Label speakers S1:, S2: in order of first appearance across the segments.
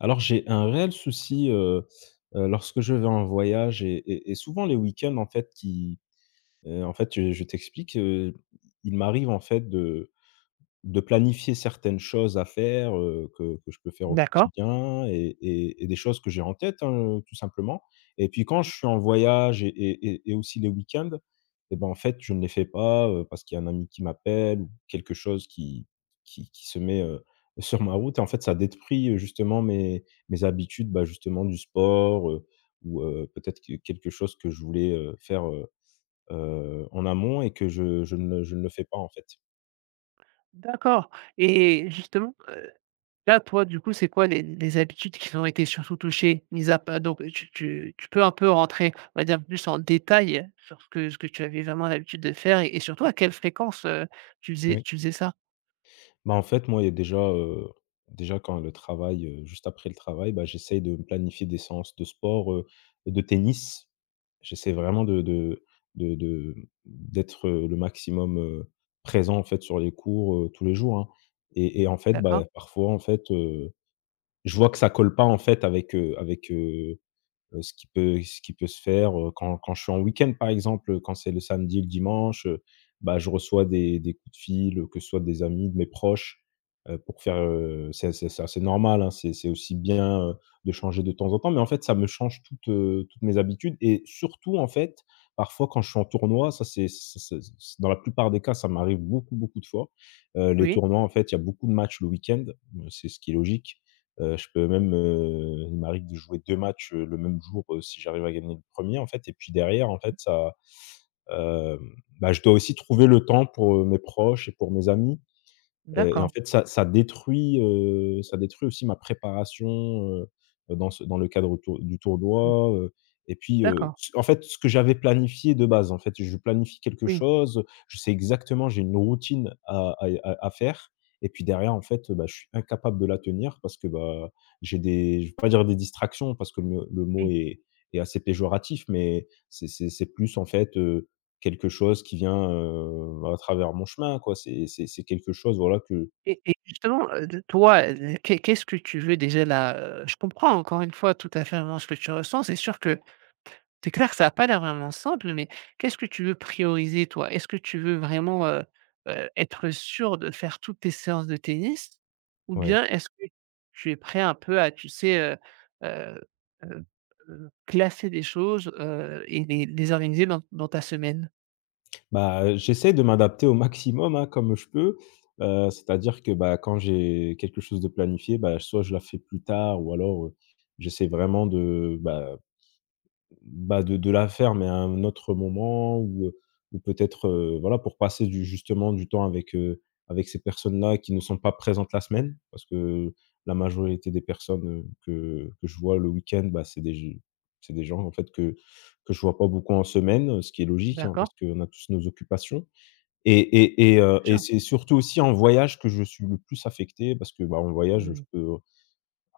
S1: Alors, j'ai un réel souci, heu heu lorsque je vais en voyage et et et souvent les week-ends en fait qui, heu, en fait, heu, je t'explique, heu, il m'arrive, en fait de de planifier certaines choses à faire, heu, que que je peux faire au
S2: D'accord.
S1: quotidien et et et des choses que j'ai en tête hein, heu, tout simplement et puis quand
S2: Mmh.
S1: je suis en voyage et et et aussi le week-end et bah en fait, je ne les fais pas, heu, parce qu'il y a un ami qui m'appelle, ou quelque chose qui qui qui se met, heu, sur ma route et en fait, ça détruit, heu, justement mes mes habitudes bah justement du sport, heu, ou, heu, peut-être que quelque chose que je voulais, heu, faire, heu heu, en amont et que je je ne le je ne le fais pas en fait.
S2: D'accord et justement, heu, là, toi du coup, c'est quoi les les habitudes qui sont été surtout touchées? Mis à pa donc heu, tu tu tu peux un peu rentrer, on va dire, un peu plus en détail sur ce que ce que tu avais vraiment l'habitude de faire et et surtout à quelle fréquence, heu, tu faisais
S1: Oui.
S2: tu faisais ça?
S1: Bah en fait, moi, il y a déjà, heu, déjà quand le travail, heu, juste après le travail, bah j'essaye de me planifier des séances de sport, heu, de tennis. J'essaie vraiment de de de de d'être, heu, le maximum, heu, présent, en fait, sur les cours, heu, tous les jours, hein et et en fait,
S2: D'accord.
S1: bah, parfois en fait, heu, je vois que ça colle pas en fait, avec, heu, avec, heu heu ce qui peut ce qui peut se faire, heu, quand quand je suis en week-end par exemple, heu, quand c'est le samedi et le dimanche, heu, bah, je reçois des des coups de fil, au que ce soit des amis, de mes proches, heu, pour faire, heu, c'est c'est c'est assez normal hein, c'est c'est aussi bien, heu, de changer de temps en temps. Mais en fait, ça me change toutes, heu, toutes mes habitudes et surtout, en fait, parfois quand je suis en tournoi, ça c'est c'est ça ça c'est dans la plupart des cas, ça m'arrive beaucoup, beaucoup de fois, heu, les
S2: Oui.
S1: tournois en fait, il y a beaucoup de matchs le week-end. Mais, c'est ce qui est logique, heu, je peux même, heu, il m'arrive de jouer 2 matchs, heu, le même jour si j'arrive à gagner le 1er en fait et puis derrière en fait ça, heu, hem, bah, je dois aussi trouver le temps pour, heu, mes proches et pour mes amis et et en
S2: D'accord.
S1: fait ça ça détruit, heu, ça détruit aussi ma préparation, heu heu, dans ce dans le cadre tour du
S2: Mmh.
S1: tournoi, heu et puis heu,
S2: D'accord.
S1: en fait, ce que j'avais planifié de base, en fait, je planifie quelque
S2: Oui.
S1: chose, je sais exactement, j'ai une routine à à y à à faire et puis derrière, en fait, heu, bah, je suis incapable de la tenir parce que bah, j'ai des je vais pas dire des distractions, parce que me le mot
S2: Oui.
S1: est est assez péjoratif, mais c'est c'est c'est plus, en fait heu, quelque chose qui vient, heu, à travers mon chemin quoi. C'est c'est c'est quelque chose voilà que
S2: Et et justement, heu, de toi, heu, l qu'est qu'est-ce que tu veux déjà, là, heu, je comprends encore une fois tout à fait, vraiment, ce que tu ressens. C'est sûr que, tu es clair que ça n'a pas l'air vraiment simple, mais qu'est-ce que tu veux prioriser toi? Est-ce que tu veux vraiment, heu heu, être sûr de faire toutes tes séances de tennis? Ou
S1: Ouais.
S2: bien, est-ce que tu es prêt un peu à, tu sais? Heu heu heu heu, classer des choses, heu et les les organiser dans dans ta semaine?
S1: Bah, heu, j'essaie de m'adapter au maximum hein comme je peux, heu, c'est-à-dire que bah quand j'ai quelque chose de planifié, bah, soit je la fais plus tard ou alors, heu, j'essaie vraiment de, bah, heu, bah de de la faire, mais à un autre moment ou, heu, ou peut-être voilà pour passer du, justement du temps avec, heu, avec ces personnes là qui ne sont pas présentes la semaine, parce que la majorité des personnes, heu, que que je vois le week-end, bah c'est g c'est des gens en fait que que je vois pas beaucoup en semaine, heu, ce qui est logique hein parce
S2: D'accord.
S1: qu'on a tous nos occupations et et et heu,
S2: Bien
S1: et
S2: sur.
S1: c'est surtout aussi en voyage que je suis le plus affecté parce que bah en voyage,
S2: Mmh
S1: je
S2: mh.
S1: peux, en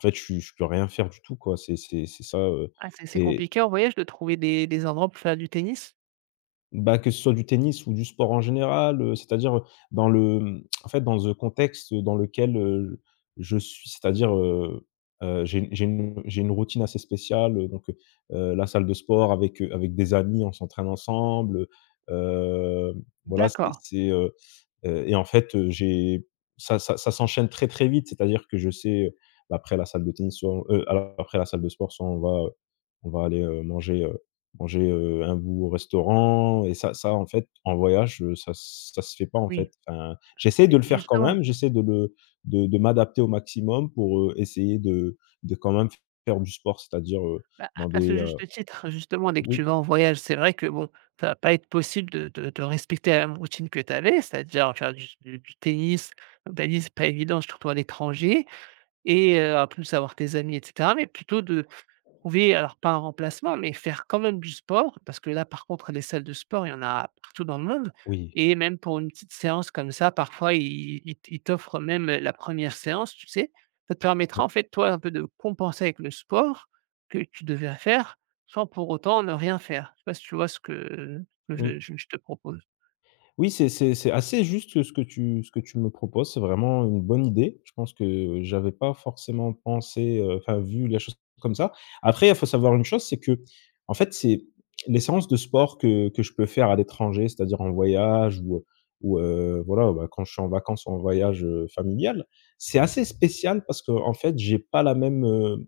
S1: fait je suis je peux rien faire du tout quoi. C'est c'est c'est ça, heu,
S2: Ah c'est assez
S1: et
S2: compliqué, en voyage, de trouver des des endroits pour faire du tennis?
S1: Bah que ce soit du tennis ou du sport en général, heu, c'est-à-dire, heu, dans le hem, en fait dans le contexte dans lequel, heu, je suis, c'est-à-dire, heu, heu, j'ai une j'ai une j'ai une routine assez spéciale, heu, donc, heu, heu, la salle de sport avec, heu, avec des amis on s'entraîne ensemble heu voilà c'est
S2: D'accord.
S1: c'est, heu, heu et en fait, heu, j'ai, ça ça ça s'enchaîne très, très vite c'est-à-dire que je sais, heu, bah après la salle de tennis sur heu a après la salle de sport soit on va, heu, on va aller, heu, manger, heu, manger, heu, un bout au restaurant et ça ça en fait en voyage ça se ça se fait pas en fait,
S2: Oui,
S1: enfin, j'essaie de
S2: beh
S1: le faire quand
S2: justement
S1: même, j'essaie de le de de m'adapter au maximum pour, heu, essayer de de quand même faire du sport c'est-à-dire, heu,
S2: Bah
S1: dans
S2: à à ce
S1: des, heu
S2: juste titre, justement, dès que tu
S1: oui?
S2: vas en voyage, c'est vrai que bon, ça va pas être possible de de de respecter la même routine que tu avais, c'est-à-dire faire du s du du tennis, un tannis c'est pas évident surtout à l'étranger et heu, en plus avoir tes amis, et cetera, mais plutôt de, trouver, alors pas un remplacement, mais faire quand même du sport. Parce que là, par contre, les salles de sport, il y en a partout dans le monde
S1: Oui.
S2: et même pour une petite séance comme ça, parfois, ils ils t ils t'offrent même la première séance tu sais? Ça te permettra en
S1: Oui.
S2: fait, toi, un peu de compenser avec le sport que tu devais à faire sans pour autant ne rien faire. Je sais pas si tu vois ce que, heu, que
S1: Oui.
S2: je je je te propose?
S1: Oui c'est c'est c'est assez juste, heu, ce que tu ce que tu me proposes, c'est vraiment une bonne idée. Je pense que j'avais pas forcément pensé, heu, enfin vu la chose comme ça. Après faut savoir une chose, c'est que, en fait c'est, les séances de sport que que je peux faire à l'étranger, c'est-à-dire en voyage ou, heu, ou, heu, voilà, ou bah quand je suis en vacances ou en voyage, heu, familial, c'est assez spécial parce qu'en fait j'ai pas la même, heu,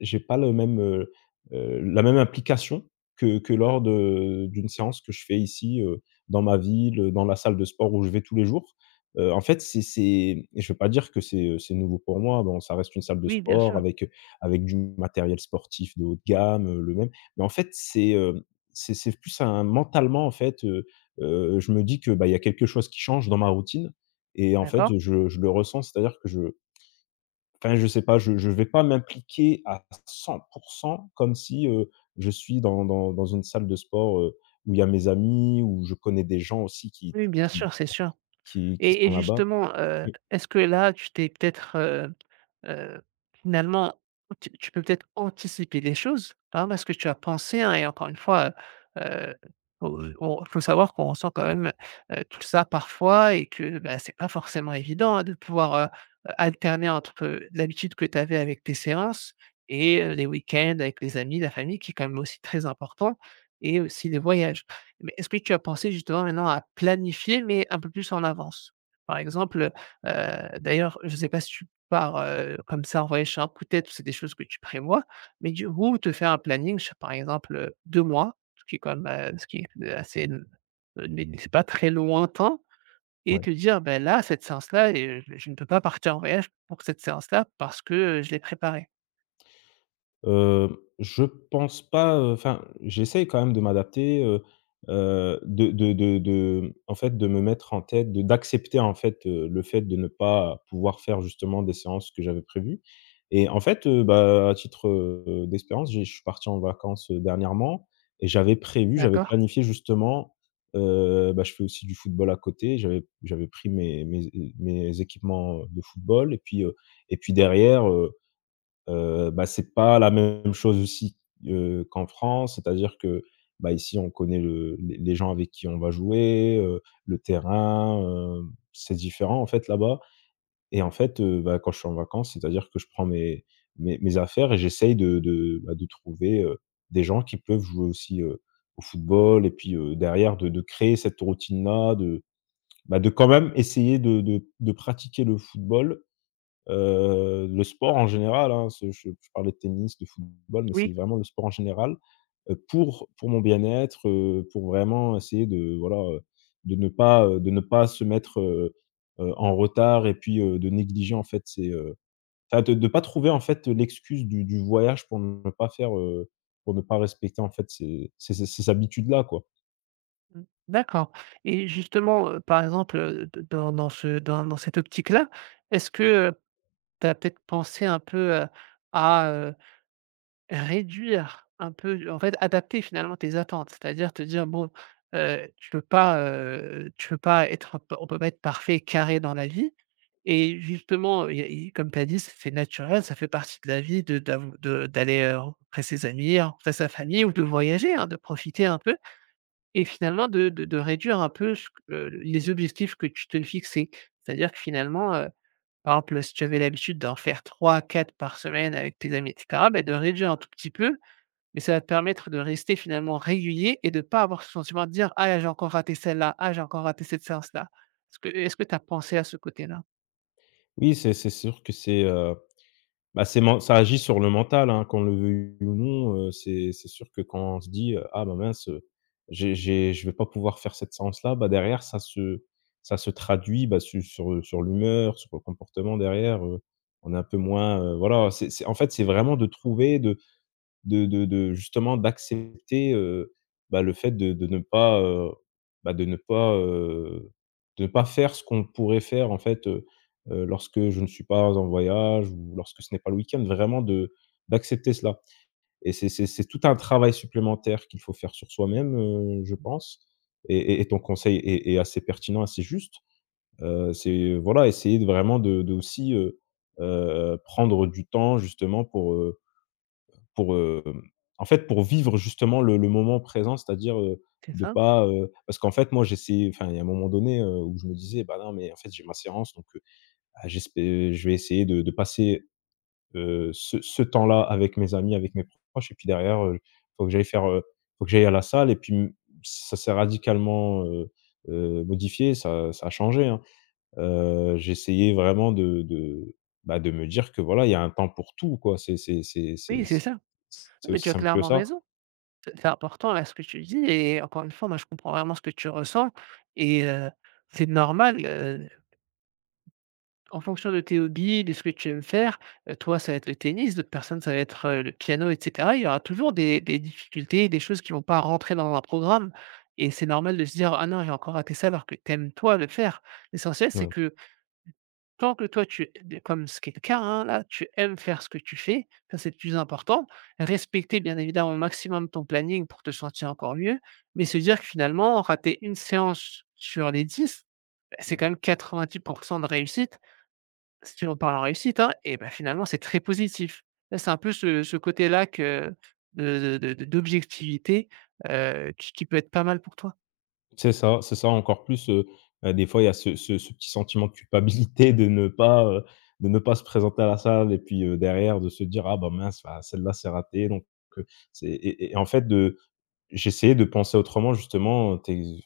S1: j'ai pas le même, heu, heu, la même implication que que lors de, d'une séance que je fais ici, heu, dans ma ville, dans la salle de sport où je vais tous les jours. Heu, en fait c'est c'est et je veux pas dire que c'est, heu, c'est nouveau pour moi, bon ça reste une salle de
S2: Oui bien
S1: sport
S2: sûr.
S1: avec, heu, avec du matériel sportif de haut de gamme, heu, le même. Mais en fait c'est, hem, c'est c'est plus un mentalement en fait, heu, heu, je me dis que, bah il y a quelque chose qui change dans ma routine et en fait,
S2: D'accord.
S1: heu, je je le ressens, c'est-à-dire que je enfin je sais pas, je je vais pas m'impliquer à 100% comme si, heu, je suis dans dans dans une salle de sport, heu, où il y a mes amis, où je connais des gens aussi qui
S2: Oui, bien
S1: qui
S2: sûr, c'est sûr
S1: qui qui
S2: et
S1: sont
S2: et
S1: là-bas.
S2: justement, heu,
S1: Oui.
S2: est-ce que là, tu t'es peut-être, heu heu, finalement, tu tu peux peut-être anticiper des choses. Hein, parce que tu as pensé hein et encore une fois, heu, heu, oh, heu, on faut savoir qu'on ressent quand même, heu, tout ça parfois et que bah c'est pas forcément évident hein de pouvoir, heu, heu, alterner entre l'habitude que tu avais avec tes séances et heu, les week-ends avec les amis, la famille qui est quand même aussi très important et aussi les voyages. Mais est-ce que tu as pensé justement maintenant à planifier, mais un peu plus en avance? Par exemple, heu heu d'ailleurs, je sais pas si tu pars, heu, comme ça en voyage sur un coup de tête, ou c'est des choses que tu prévois, mais du ou te faire un planning, sur par exemple, heu, 2 mois, ce qui est quand même, heu, ce qui peut assez n heu, né né c'est pas très lointain et
S1: Ouais.
S2: te dire bah là cette séance là est j je ne peux pas partir en voyage pour cette séance-là parce que, heu, je l'ai préparée.
S1: Hem, je pense pas, heu, enfin j'essaie quand même de m'adapter, heu, heu, de de de de en fait de me mettre en tête de d'accepter en fait, heu, le fait de ne pas pouvoir faire justement des séances que j'avais prévu et en fait, heu, bah à titre heu, d'expérience j'ai je suis parti en vacances, heu, dernièrement et j'avais prévu, j'avais
S2: D'accord.
S1: planifié justement, heu, bah je fais aussi du football à côté j'avais p j'avais pris mes mes é heu, mes équipements, heu, de football et puis, heu, et puis derrière, heu, heu, bah c'est pas la même chose aussi, heu, qu'en France, c'est-à-dire que bah ici on connaît le les les gens avec qui on va jouer, heu, le terrain, heu, c'est différent en fait là-bas et en fait, heu, bah quand je suis en vacances, c'est-à-dire que je prends mes mes mes mes affaires et j'essaye de de bah de trouver, heu, des gens qui peuvent jouer aussi, heu, au football et puis, heu, derrière de de créer cette routine là, de, bah de quand même essayer de de de pratiquer le football, heu, le sport en général hein, se je je parle de tennis, de football, mais c'est
S2: Oui.
S1: vraiment le sport en général, heu, pour pour mon bien-être, heu, pour vraiment essayer de voilà, heu, de ne pas, heu, de ne pas se mettre, heu, heu, en retard et puis, heu, de négliger en fait ces, heu, enfin de-de pas trouver en fait l'excuse du du voyage pour ne pas faire, heu, pour ne pas respecter en fait ces ces ces ces habitudes là quoi.
S2: Mmh, d'accord et justement, heu, par exemple, heu, de dans dans ce dans dans cette optique là. Est-ce que, heu, tu as peut être pensé un peu, heu, à heu, réduire un peu du en fait adapter finalement tes attentes. C'est à dire, te dire bon, heu, tu peux pas, heu tu peux pas être on p on peut pas être parfait et carré dans la vie et justement il y a i comme tu as dit, c'est c naturel, ça fait partie de la vie. De d'av de d'aller, heu, rencontrer ses amis, rencontrer sa famille ou de voyager, hein de profiter un peu. Et finalement de de de réduire un peu ce q heu, les objectifs que tu te fixais. C'est-à-dire que finalement, heu, par exemple si tu avais l'habitude d'en faire 3-4 par semaine avec tes amis et cetera. Bah de réduire un tout petit peu. Mais ça va te permettre de rester finalement régulier et de pas avoir ce sentiment de dire: «Ah là là j'ai encore raté celle-là, ah j'ai encore raté cette séance là». Est-ce que est-ce que tu as pensé à ce côté-là?
S1: Oui, c'est c'est sûr que c'est, heu bah c'est ment ça agit sur le mental, hein qu'on le veuille ou non. Heu, c'est c'est sûr que quand on se dit, heu: «Ah bah mince, heu, j'ai j'ai je vais pas pouvoir faire cette séance là» bah derrière, ça se ça se traduit, bah su sur, heu sur l'humeur, sur le comportement. Derrière, heu, on est un peu moins, heu voilà c'est c'est en fait c'est vraiment de trouver de de de de justement d'accepter. Heu, bah, le fait de de ne pas, heu, bah, de ne pas, heu de pas faire ce qu'on pourrait faire en fait. Heu, heu, lorsque je ne suis pas en voyage ou lorsque ce n'est pas le week-end, vraiment de d'accepter cela. Et c'est c'est c'est tout un travail supplémentaire qu'il faut faire sur soi-même, heu, je pense. Et et et ton conseil est est assez pertinent, assez juste. Heu, c'est voilà essayer de vraiment de de aussi, heu, heu heu, prendre du temps justement pour, heu, pour, hem, en fait pour vivre justement le le moment présent. C'est-à-dire, heu,
S2: C'est
S1: de
S2: ça.
S1: pas heu, parce qu'en fait moi j'essaye, enfin il y a un moment donné, heu, où je me disais: «Ben non mais en fait j'ai ma séance donc, heu, ah j'espè heu, je vais essayer de de passer, heu, ce ce temps-là avec mes amis, avec mes proches et puis derrière, heu, faut que j'aille faire, heu faut que j'aille à la salle» et puis m ça s'est radicalement, heu heu, modifié. Ça, heu, ça a changé, hein. Heu, j'essayais vraiment de de bah de me dire que voilà, il y a un temps pour tout quoi. C'est c'est c'est
S2: Oui,
S1: c'est c
S2: c'est ça.
S1: c'est
S2: Mais
S1: aussi
S2: tu as
S1: simple que
S2: clairement
S1: ça.
S2: raison. C'est c'est important là ce que tu dis et encore une fois, moi je comprends vraiment ce que tu ressens et heu, c'est normal, heu. En fonction de tes hobbies, de ce que tu aimes faire, heu, toi ça va être le tennis, d'autres personnes ça va être, heu, le piano et cetera. Il y aura toujours des des difficultés et des choses qui vont pas rentrer dans un programme et c'est normal de se dire: «Ah non, j'ai encore raté ça», alors que tu aimes toi le faire. L'essentiel c'est
S1: Ouais.
S2: que tant que toi tu es comme ce qui est le cas, hein. Là tu aimes faire ce que tu fais, ça, c'est le plus important. Respecter bien évidemment au maximum ton planning, pour te sentir encore mieux. Mais se dire que finalement, rater 1 séance sur les 10, beh, c'est quand même 90% de réussite. Si on parle en réussite, hein et bah, finalement c'est très positif. Hein, c'est un peu ce ce côté-là que de de de d'objectivité, heu, qui qui peut être pas mal pour toi.
S1: C'est ça, c'est ça encore plus, heu, bah, des fois il y a ce ce ce petit sentiment de culpabilité de ne pas, heu de ne pas se présenter à la salle. Et puis, heu, derrière de se dire: «Ah ben mince, bah heu celle-là c'est raté». Donc, heu c'est et et et en fait de j'essayais de penser autrement justement. Heu, t'es v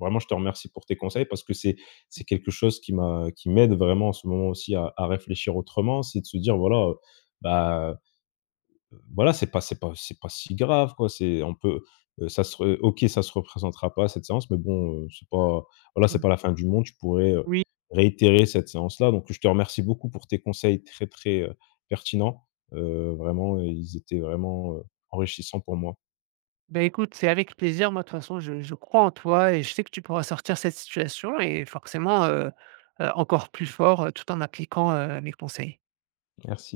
S1: vraiment je te remercie pour tes conseils parce que c'est c'est quelque chose qui m'a qui m'aide vraiment en ce moment, aussi à à réfléchir autrement. C'est de se dire voilà, heu, bah voilà, c'est pas c'est pas c'est pas si grave quoi. C'est on peut, heu ça se re OK, ça se représentera pas cette séance. Mais bon, heu, c'est pas voilà c'est
S2: Mmh.
S1: pas la fin du monde. Je pourrais, heu,
S2: Oui.
S1: réitérer cette séance là. Donc je te remercie beaucoup pour tes conseils très, très, heu, pertinents. Heu, vraiment ils étaient vraiment, heu, enrichissants pour moi.
S2: Beh écoute, c'est avec plaisir, moi de toute façon, je je crois en toi. Et je sais que tu pourras sortir de cette situation et forcément, heu, heu, encore plus fort. Heu, tout en appliquant, heu, mes conseils.
S1: Merci.